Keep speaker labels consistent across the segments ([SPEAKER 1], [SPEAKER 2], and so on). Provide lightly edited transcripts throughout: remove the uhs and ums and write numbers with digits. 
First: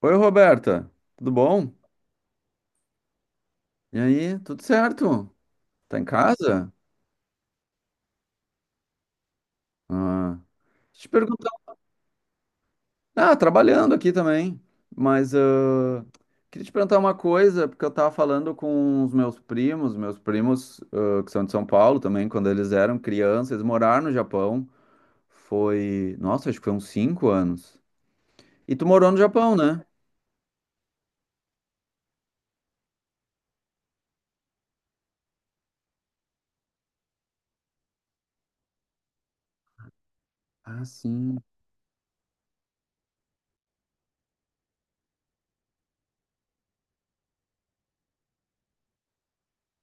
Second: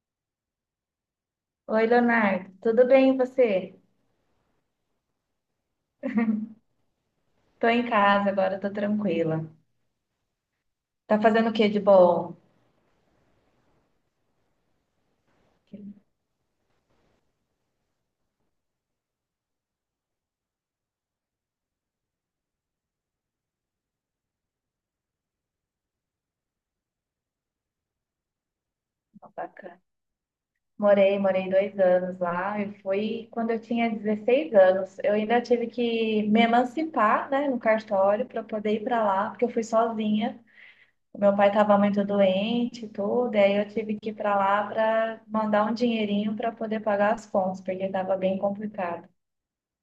[SPEAKER 1] Oi, Roberta, tudo bom?
[SPEAKER 2] Oi, Leonardo. Tudo bem, e você?
[SPEAKER 1] E aí, tudo certo? Tá em casa?
[SPEAKER 2] Tô em casa agora, tô tranquila.
[SPEAKER 1] Ah, deixa eu te
[SPEAKER 2] Tá fazendo
[SPEAKER 1] perguntar.
[SPEAKER 2] o que de bom?
[SPEAKER 1] Ah, trabalhando aqui também, mas
[SPEAKER 2] Que
[SPEAKER 1] ah, queria te perguntar uma coisa, porque eu tava falando com os meus primos ah, que são de São Paulo também. Quando eles eram crianças, eles moraram no Japão, foi, nossa, acho que foi uns 5 anos. E tu morou no Japão,
[SPEAKER 2] bacana.
[SPEAKER 1] né?
[SPEAKER 2] Morei 2 anos lá e foi quando eu tinha 16 anos. Eu ainda tive que me emancipar, né, no cartório para poder ir para lá, porque eu fui sozinha.
[SPEAKER 1] Ah,
[SPEAKER 2] O meu
[SPEAKER 1] sim.
[SPEAKER 2] pai estava muito doente e tudo, e aí eu tive que ir para lá para mandar um dinheirinho para poder pagar as contas, porque estava bem complicado.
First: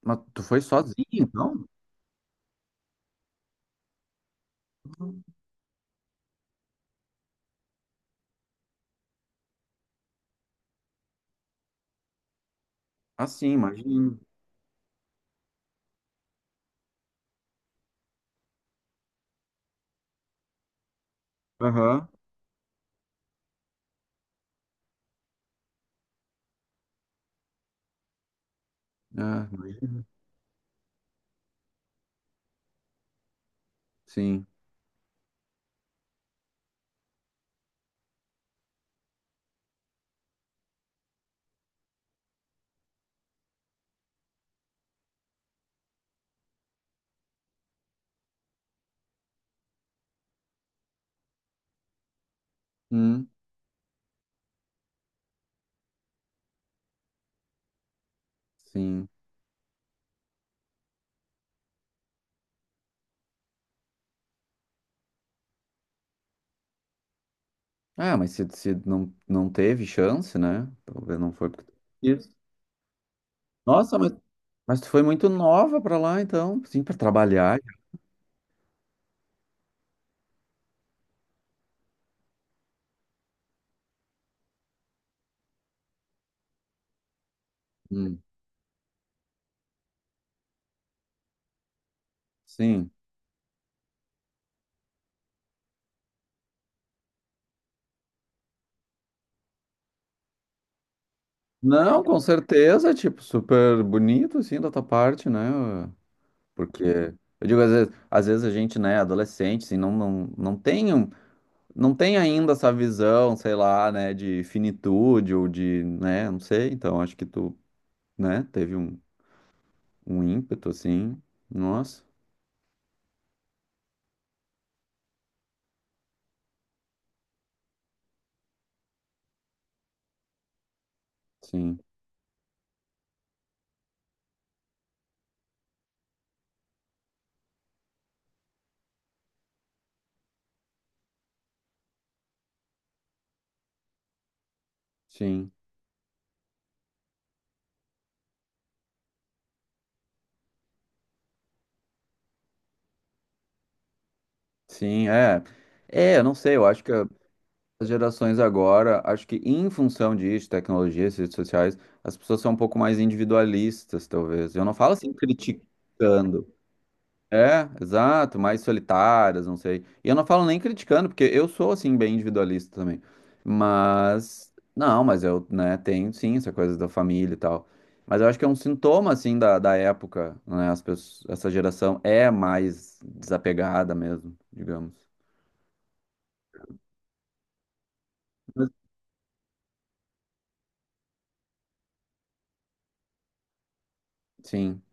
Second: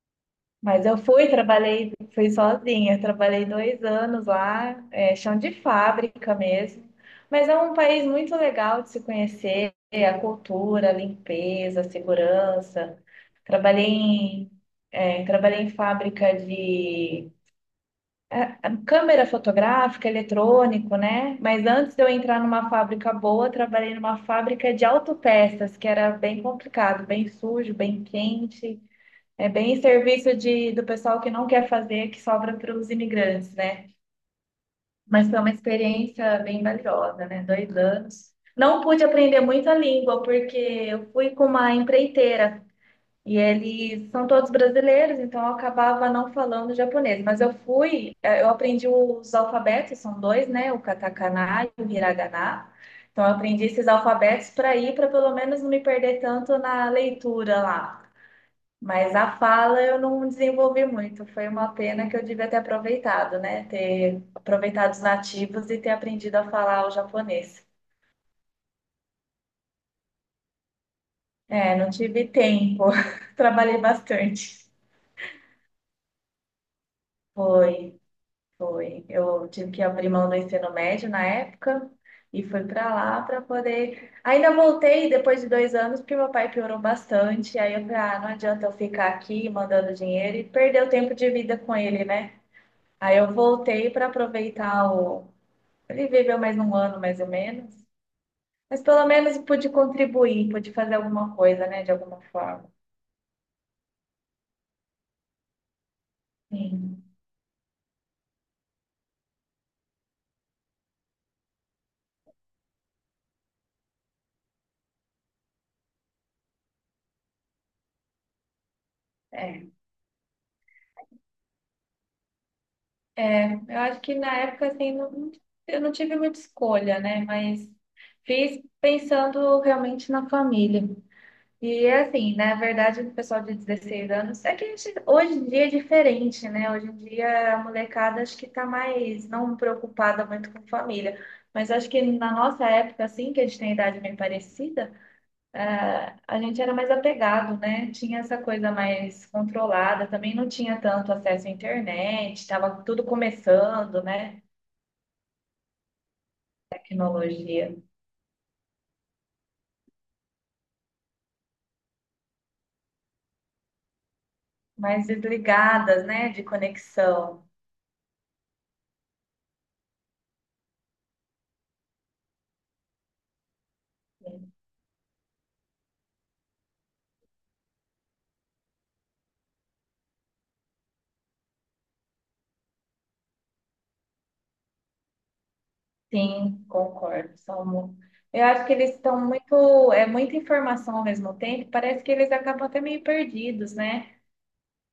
[SPEAKER 1] Mas tu foi
[SPEAKER 2] Mas eu
[SPEAKER 1] sozinho,
[SPEAKER 2] fui,
[SPEAKER 1] então?
[SPEAKER 2] trabalhei, fui sozinha, trabalhei 2 anos lá, é, chão de fábrica mesmo. Mas é um país muito legal de se conhecer, a cultura, a limpeza, a segurança.
[SPEAKER 1] Ah, sim,
[SPEAKER 2] Trabalhei
[SPEAKER 1] imagino.
[SPEAKER 2] em, trabalhei em fábrica de é, é, câmera fotográfica, eletrônico, né? Mas antes de
[SPEAKER 1] Aham.
[SPEAKER 2] eu entrar numa fábrica boa, trabalhei numa fábrica de autopeças, que era bem complicado, bem sujo, bem quente.
[SPEAKER 1] Ah,
[SPEAKER 2] É bem
[SPEAKER 1] imagino.
[SPEAKER 2] serviço de, do pessoal que não quer fazer, que sobra para os imigrantes, né?
[SPEAKER 1] Sim.
[SPEAKER 2] Mas foi uma experiência bem valiosa, né? 2 anos. Não pude aprender muito a língua, porque eu fui com uma empreiteira e eles são todos brasileiros, então eu acabava não falando japonês. Mas eu fui, eu aprendi os alfabetos, são dois, né? O katakana e o hiragana. Então
[SPEAKER 1] Hum.
[SPEAKER 2] eu aprendi esses alfabetos para ir, para pelo menos não me perder tanto na leitura lá.
[SPEAKER 1] Sim.
[SPEAKER 2] Mas a fala eu não desenvolvi muito. Foi uma pena que eu devia ter aproveitado, né? Ter aproveitado os nativos e ter aprendido a falar o japonês.
[SPEAKER 1] Ah, mas se não teve chance, né? Talvez não foi porque.
[SPEAKER 2] É, não tive
[SPEAKER 1] Isso.
[SPEAKER 2] tempo. Trabalhei
[SPEAKER 1] Nossa, mas,
[SPEAKER 2] bastante.
[SPEAKER 1] mas tu foi muito nova pra lá, então, sim, pra trabalhar.
[SPEAKER 2] Foi, foi. Eu tive que abrir mão do ensino médio na época e fui para lá para poder. Ainda voltei depois de 2 anos, porque meu pai piorou bastante. Aí eu falei, ah,
[SPEAKER 1] Hum,
[SPEAKER 2] não adianta eu ficar aqui mandando dinheiro e perder o tempo de vida com ele, né?
[SPEAKER 1] sim.
[SPEAKER 2] Aí eu voltei para aproveitar o Ele viveu mais um ano, mais ou menos. Mas pelo menos pude contribuir, pude fazer alguma coisa, né, de
[SPEAKER 1] Não, com
[SPEAKER 2] alguma forma.
[SPEAKER 1] certeza, tipo, super bonito, assim, da tua parte, né? Porque,
[SPEAKER 2] Sim,
[SPEAKER 1] eu digo, às vezes a gente, né, adolescente, assim, não tem, não tem ainda essa visão, sei lá, né, de finitude ou de, né, não sei. Então, acho que tu, né, teve um,
[SPEAKER 2] é.
[SPEAKER 1] um ímpeto, assim. Nossa,
[SPEAKER 2] Eu acho que na época, assim, eu não tive muita escolha, né? Mas fiz pensando realmente na família.
[SPEAKER 1] sim.
[SPEAKER 2] E é assim, na verdade, o pessoal de 16 anos, é que a gente, hoje em dia é diferente, né? Hoje em dia a molecada acho que tá mais não preocupada muito com família. Mas acho que na nossa época, assim, que a gente tem idade bem parecida,
[SPEAKER 1] Sim,
[SPEAKER 2] é, a gente era mais apegado, né? Tinha essa coisa mais controlada, também não tinha tanto acesso à internet, estava tudo começando, né?
[SPEAKER 1] sim, é. É, eu não sei, eu acho que
[SPEAKER 2] Tecnologia,
[SPEAKER 1] as gerações agora, acho que em função disso, tecnologia, essas redes sociais, as pessoas são um pouco mais individualistas, talvez. Eu não falo
[SPEAKER 2] mais
[SPEAKER 1] assim
[SPEAKER 2] desligadas, né? De
[SPEAKER 1] criticando.
[SPEAKER 2] conexão.
[SPEAKER 1] É, exato, mais solitárias, não sei. E eu não falo nem criticando, porque eu sou, assim, bem individualista também. Mas, não, mas eu, né, tenho sim essa coisa da família e tal. Mas eu acho que é um sintoma, assim, da época, né? As pessoas, essa geração é mais desapegada mesmo, digamos.
[SPEAKER 2] Sim, concordo, eu acho
[SPEAKER 1] Mas,
[SPEAKER 2] que eles estão muito, é muita informação ao mesmo tempo, parece que eles acabam até meio perdidos, né?
[SPEAKER 1] sim,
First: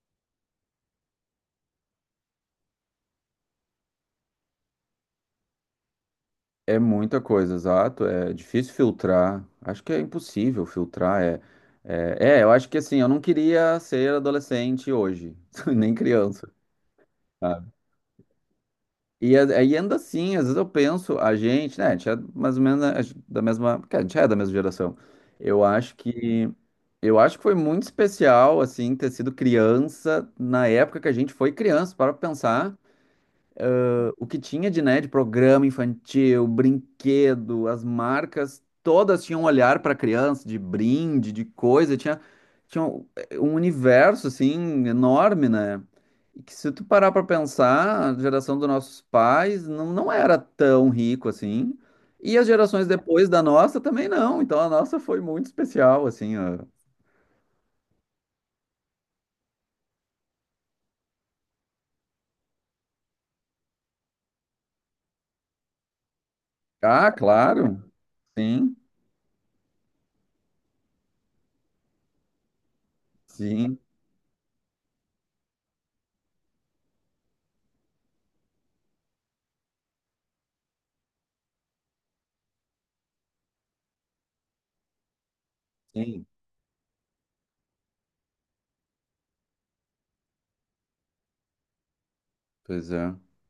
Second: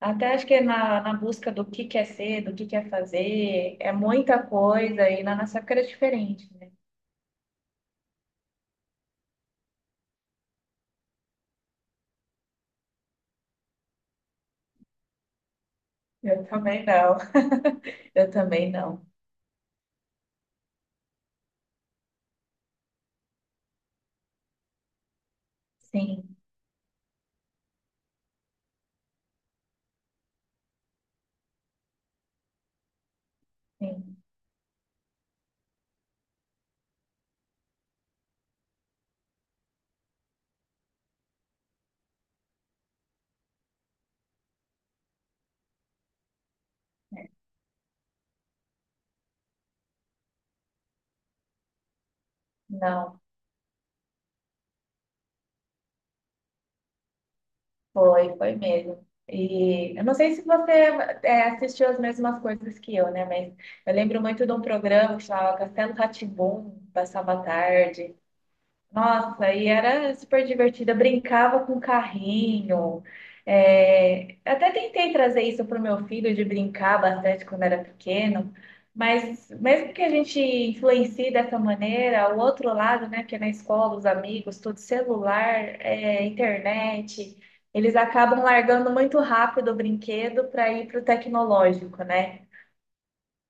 [SPEAKER 2] Até acho que na busca do que quer ser, do que quer fazer, é muita coisa, e na nossa época era diferente, né?
[SPEAKER 1] é muita coisa, exato. É difícil filtrar. Acho que é impossível filtrar. É, eu acho que, assim, eu não queria ser adolescente hoje, nem
[SPEAKER 2] Eu
[SPEAKER 1] criança.
[SPEAKER 2] também não.
[SPEAKER 1] Tá?
[SPEAKER 2] Eu também não.
[SPEAKER 1] E aí anda assim, às vezes eu penso, a gente, né, a gente é mais ou menos, né, da mesma, porque a gente é da mesma geração. Eu acho
[SPEAKER 2] Sim,
[SPEAKER 1] que eu acho que foi muito especial assim ter sido criança na época que a gente foi criança, para pensar.
[SPEAKER 2] sim.
[SPEAKER 1] O que tinha de, né, de programa infantil, brinquedo, as marcas, todas tinham um olhar para criança, de brinde, de coisa, tinha, tinha um universo, assim, enorme, né? E que se tu parar para
[SPEAKER 2] É.
[SPEAKER 1] pensar, a geração dos nossos pais não era tão rico assim, e as gerações
[SPEAKER 2] Não,
[SPEAKER 1] depois da nossa também não, então a nossa foi muito especial, assim, ó.
[SPEAKER 2] foi, foi mesmo. E eu não sei se você é, assistiu as mesmas coisas que eu, né? Mas eu lembro muito de um programa que chamava Castelo rá tim
[SPEAKER 1] Ah,
[SPEAKER 2] passava à
[SPEAKER 1] claro,
[SPEAKER 2] tarde.
[SPEAKER 1] sim,
[SPEAKER 2] Nossa, e era super divertida, brincava com carrinho.
[SPEAKER 1] sim,
[SPEAKER 2] É, até tentei trazer isso para o meu filho de brincar bastante quando era pequeno, mas mesmo que a gente influencie dessa maneira, o outro lado, né, que é na escola, os amigos, tudo celular, é,
[SPEAKER 1] sim,
[SPEAKER 2] internet, eles acabam largando muito rápido o brinquedo para ir para o tecnológico, né?
[SPEAKER 1] pois é.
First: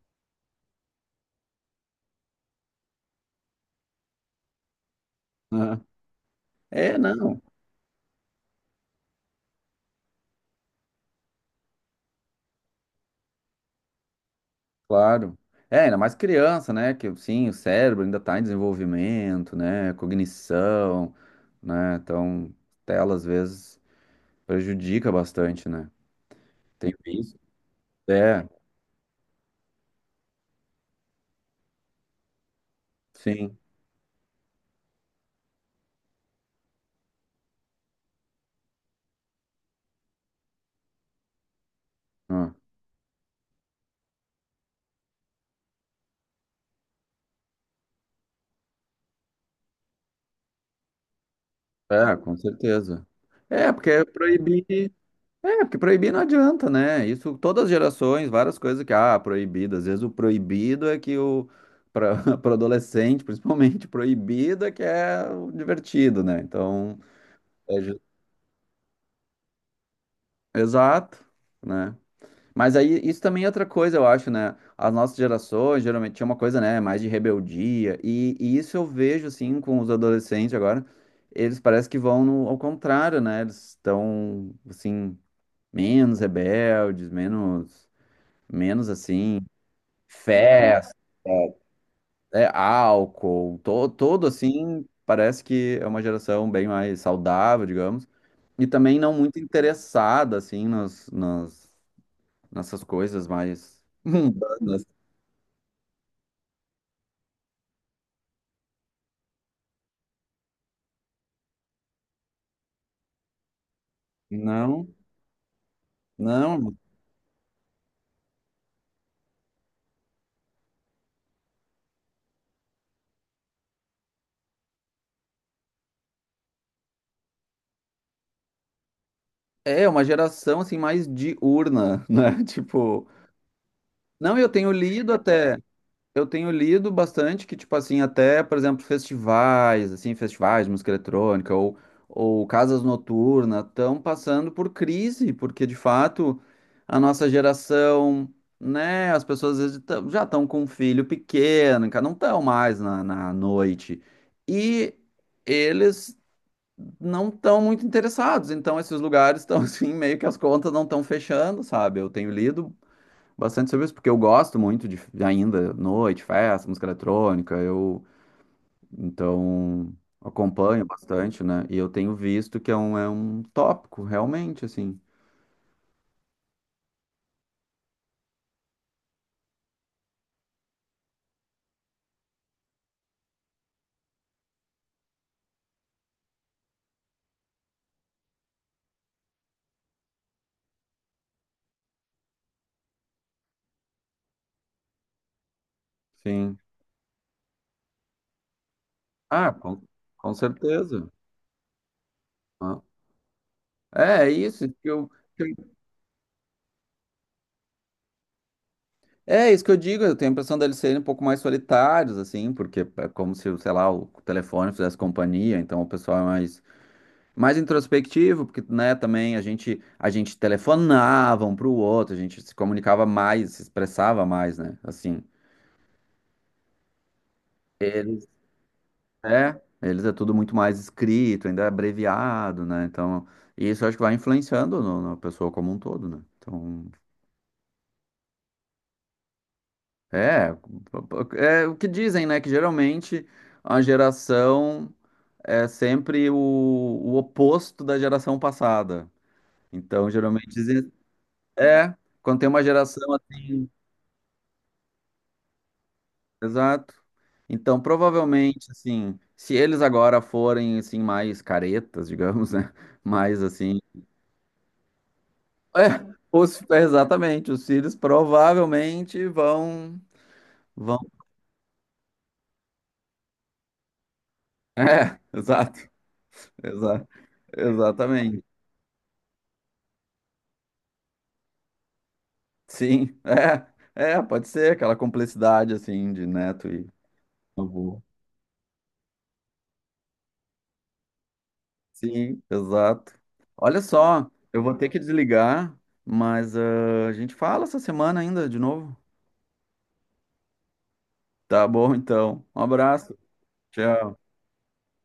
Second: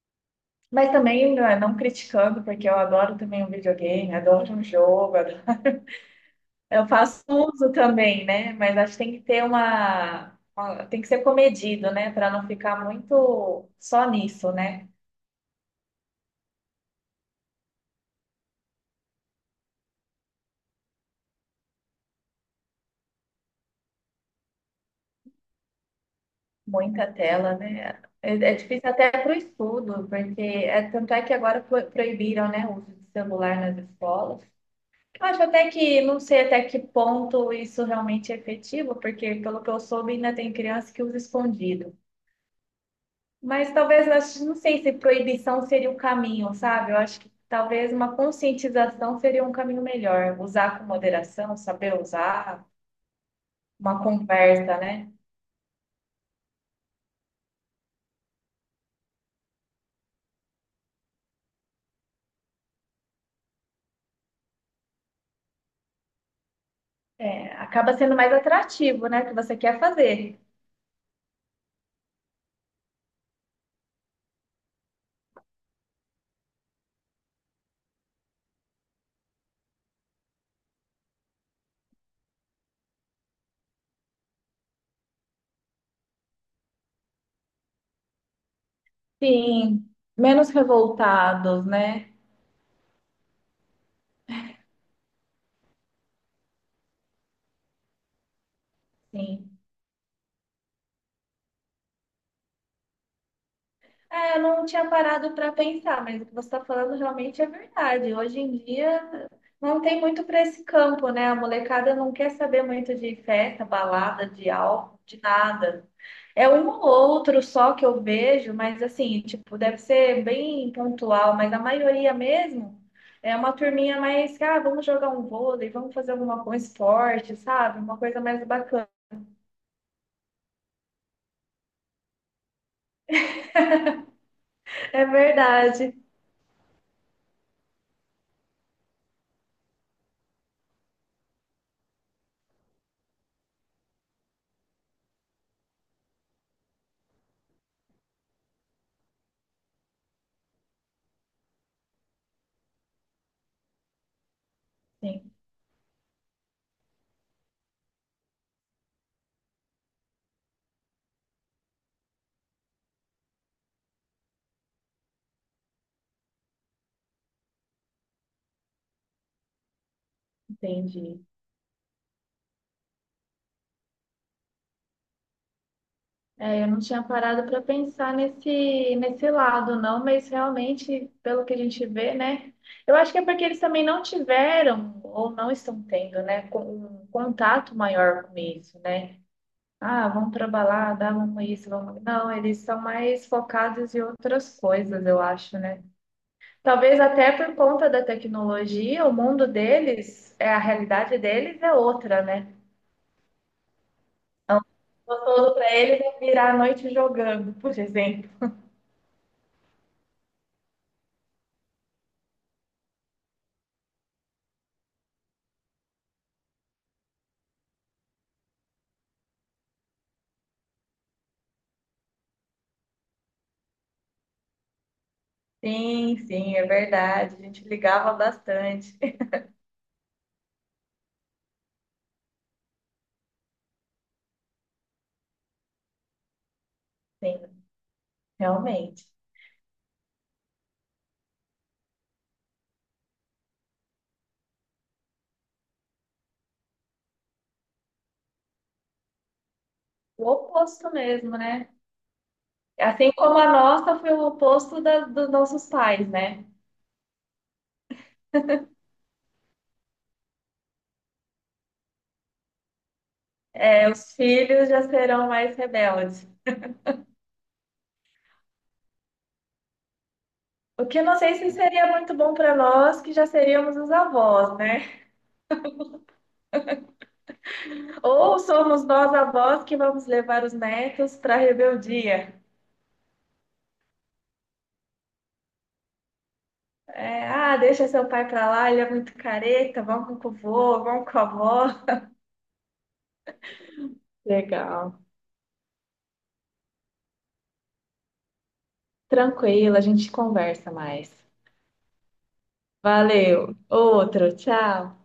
[SPEAKER 2] Mas também não, é, não criticando, porque eu adoro também um videogame, adoro um jogo,
[SPEAKER 1] Ah.
[SPEAKER 2] eu
[SPEAKER 1] É,
[SPEAKER 2] faço
[SPEAKER 1] não.
[SPEAKER 2] uso também, né? Mas acho que tem que ter tem que ser comedido, né? Para não ficar muito só nisso, né?
[SPEAKER 1] Claro. É, ainda mais criança, né? Que sim, o cérebro ainda está em desenvolvimento, né? Cognição, né? Então, tela às vezes prejudica bastante, né? Tem
[SPEAKER 2] Muita
[SPEAKER 1] isso?
[SPEAKER 2] tela, né? É,
[SPEAKER 1] É,
[SPEAKER 2] é difícil até para o estudo, porque é, tanto é que agora proibiram, né, o uso de
[SPEAKER 1] sim.
[SPEAKER 2] celular nas escolas. Eu acho até que, não sei até que ponto isso realmente é efetivo, porque pelo que eu soube, ainda tem criança que usa escondido.
[SPEAKER 1] Ah.
[SPEAKER 2] Mas talvez, eu acho- não sei se proibição seria o caminho, sabe? Eu acho que talvez uma conscientização seria um caminho melhor. Usar com moderação, saber
[SPEAKER 1] É, com
[SPEAKER 2] usar,
[SPEAKER 1] certeza. É,
[SPEAKER 2] uma
[SPEAKER 1] porque
[SPEAKER 2] conversa,
[SPEAKER 1] proibir.
[SPEAKER 2] né?
[SPEAKER 1] É, porque proibir não adianta, né? Isso, todas as gerações, várias coisas que, ah, proibido. Às vezes o proibido é que o. Para adolescente, principalmente, proibido é que é o divertido, né? Então.
[SPEAKER 2] É,
[SPEAKER 1] É.
[SPEAKER 2] acaba sendo mais atrativo, né? O que você quer fazer.
[SPEAKER 1] Exato, né? Mas aí isso também é outra coisa, eu acho, né? As nossas gerações geralmente tinha uma coisa, né, mais de rebeldia, e isso eu vejo assim com os adolescentes agora. Eles parece que vão ao contrário, né? Eles estão assim menos rebeldes, menos assim
[SPEAKER 2] Sim, menos
[SPEAKER 1] festa,
[SPEAKER 2] revoltados, né?
[SPEAKER 1] é, álcool, todo assim, parece que é uma geração bem mais saudável, digamos, e também não muito
[SPEAKER 2] Sim.
[SPEAKER 1] interessada assim nos, nos nessas coisas mais
[SPEAKER 2] É, eu não
[SPEAKER 1] mundanas.
[SPEAKER 2] tinha parado para pensar, mas o que você está falando realmente é verdade. Hoje em dia não tem muito para esse campo, né? A molecada não quer saber muito de festa, balada, de
[SPEAKER 1] Não,
[SPEAKER 2] álcool, de nada. É um
[SPEAKER 1] não.
[SPEAKER 2] ou outro só que eu vejo, mas assim, tipo, deve ser bem pontual, mas a maioria mesmo é uma turminha mais, que, ah, vamos jogar um vôlei, vamos fazer alguma coisa, esporte, sabe? Uma coisa mais bacana.
[SPEAKER 1] É uma geração assim mais diurna, né? Tipo, não, eu tenho
[SPEAKER 2] É
[SPEAKER 1] lido até,
[SPEAKER 2] verdade.
[SPEAKER 1] eu tenho lido bastante que tipo assim, até, por exemplo, festivais, assim, festivais de música eletrônica ou casas noturnas estão passando por crise, porque de fato a nossa geração. Né, as pessoas às vezes já estão com um filho pequeno, cara, não estão mais na noite. E
[SPEAKER 2] Sim,
[SPEAKER 1] eles não estão muito interessados. Então, esses lugares estão assim, meio que as contas não estão fechando, sabe? Eu tenho lido bastante sobre isso, porque eu gosto muito de ainda noite, festa, música eletrônica. Eu então acompanho
[SPEAKER 2] entendi.
[SPEAKER 1] bastante, né? E eu tenho visto que é um tópico, realmente, assim.
[SPEAKER 2] É, eu não tinha parado para pensar nesse lado, não, mas realmente, pelo que a gente vê, né? Eu acho que é porque eles também não tiveram ou não estão tendo, né, um contato maior com isso, né? Ah, vamos pra balada, vamos isso, vamos. Não, eles são mais focados em outras coisas, eu acho, né?
[SPEAKER 1] Sim.
[SPEAKER 2] Talvez até por conta da tecnologia, o mundo
[SPEAKER 1] Ah, com
[SPEAKER 2] deles, é a
[SPEAKER 1] certeza.
[SPEAKER 2] realidade deles é outra, né?
[SPEAKER 1] Ah. É, é isso que eu. que
[SPEAKER 2] Gostoso
[SPEAKER 1] eu-
[SPEAKER 2] pra eles é virar a noite jogando, por exemplo.
[SPEAKER 1] É isso que eu digo, eu tenho a impressão deles serem um pouco mais solitários, assim, porque é como se, sei lá, o telefone fizesse companhia, então o pessoal é mais introspectivo, porque, né, também a gente telefonava um para o outro, a gente se comunicava mais, se expressava mais, né? Assim,
[SPEAKER 2] Sim, sim, é verdade. A gente ligava
[SPEAKER 1] eles
[SPEAKER 2] bastante.
[SPEAKER 1] eles é tudo muito mais escrito, ainda é abreviado, né? Então, isso eu acho que vai influenciando na pessoa como um todo, né? Então,
[SPEAKER 2] Sim, realmente.
[SPEAKER 1] é, é o que dizem, né, que geralmente a geração é sempre o oposto da geração passada. Então,
[SPEAKER 2] O
[SPEAKER 1] geralmente
[SPEAKER 2] oposto
[SPEAKER 1] dizem,
[SPEAKER 2] mesmo, né?
[SPEAKER 1] é, quando tem uma geração
[SPEAKER 2] Assim como a
[SPEAKER 1] assim,
[SPEAKER 2] nossa foi o oposto dos nossos pais, né?
[SPEAKER 1] exato. Então, provavelmente, assim, se eles agora forem, assim, mais caretas, digamos, né? Mais, assim...
[SPEAKER 2] É, os filhos já serão mais
[SPEAKER 1] É,
[SPEAKER 2] rebeldes.
[SPEAKER 1] é, exatamente, os filhos provavelmente vão...
[SPEAKER 2] O
[SPEAKER 1] vão...
[SPEAKER 2] que eu não sei se seria muito bom para nós, que já seríamos os avós,
[SPEAKER 1] É,
[SPEAKER 2] né?
[SPEAKER 1] exato, exa,
[SPEAKER 2] Ou
[SPEAKER 1] exatamente.
[SPEAKER 2] somos nós avós que vamos levar os netos para a rebeldia.
[SPEAKER 1] Sim, pode ser aquela complexidade, assim, de neto e
[SPEAKER 2] É, ah, deixa
[SPEAKER 1] avô.
[SPEAKER 2] seu pai para lá, ele é muito careta, vamos com o vô, vamos com a avó.
[SPEAKER 1] Sim, exato. Olha só, eu vou ter que
[SPEAKER 2] Legal.
[SPEAKER 1] desligar, mas ah, a gente fala essa semana ainda, de novo.
[SPEAKER 2] Tranquilo, a gente conversa mais.
[SPEAKER 1] Tá bom, então. Um abraço.
[SPEAKER 2] Valeu.
[SPEAKER 1] Tchau.
[SPEAKER 2] Outro, tchau.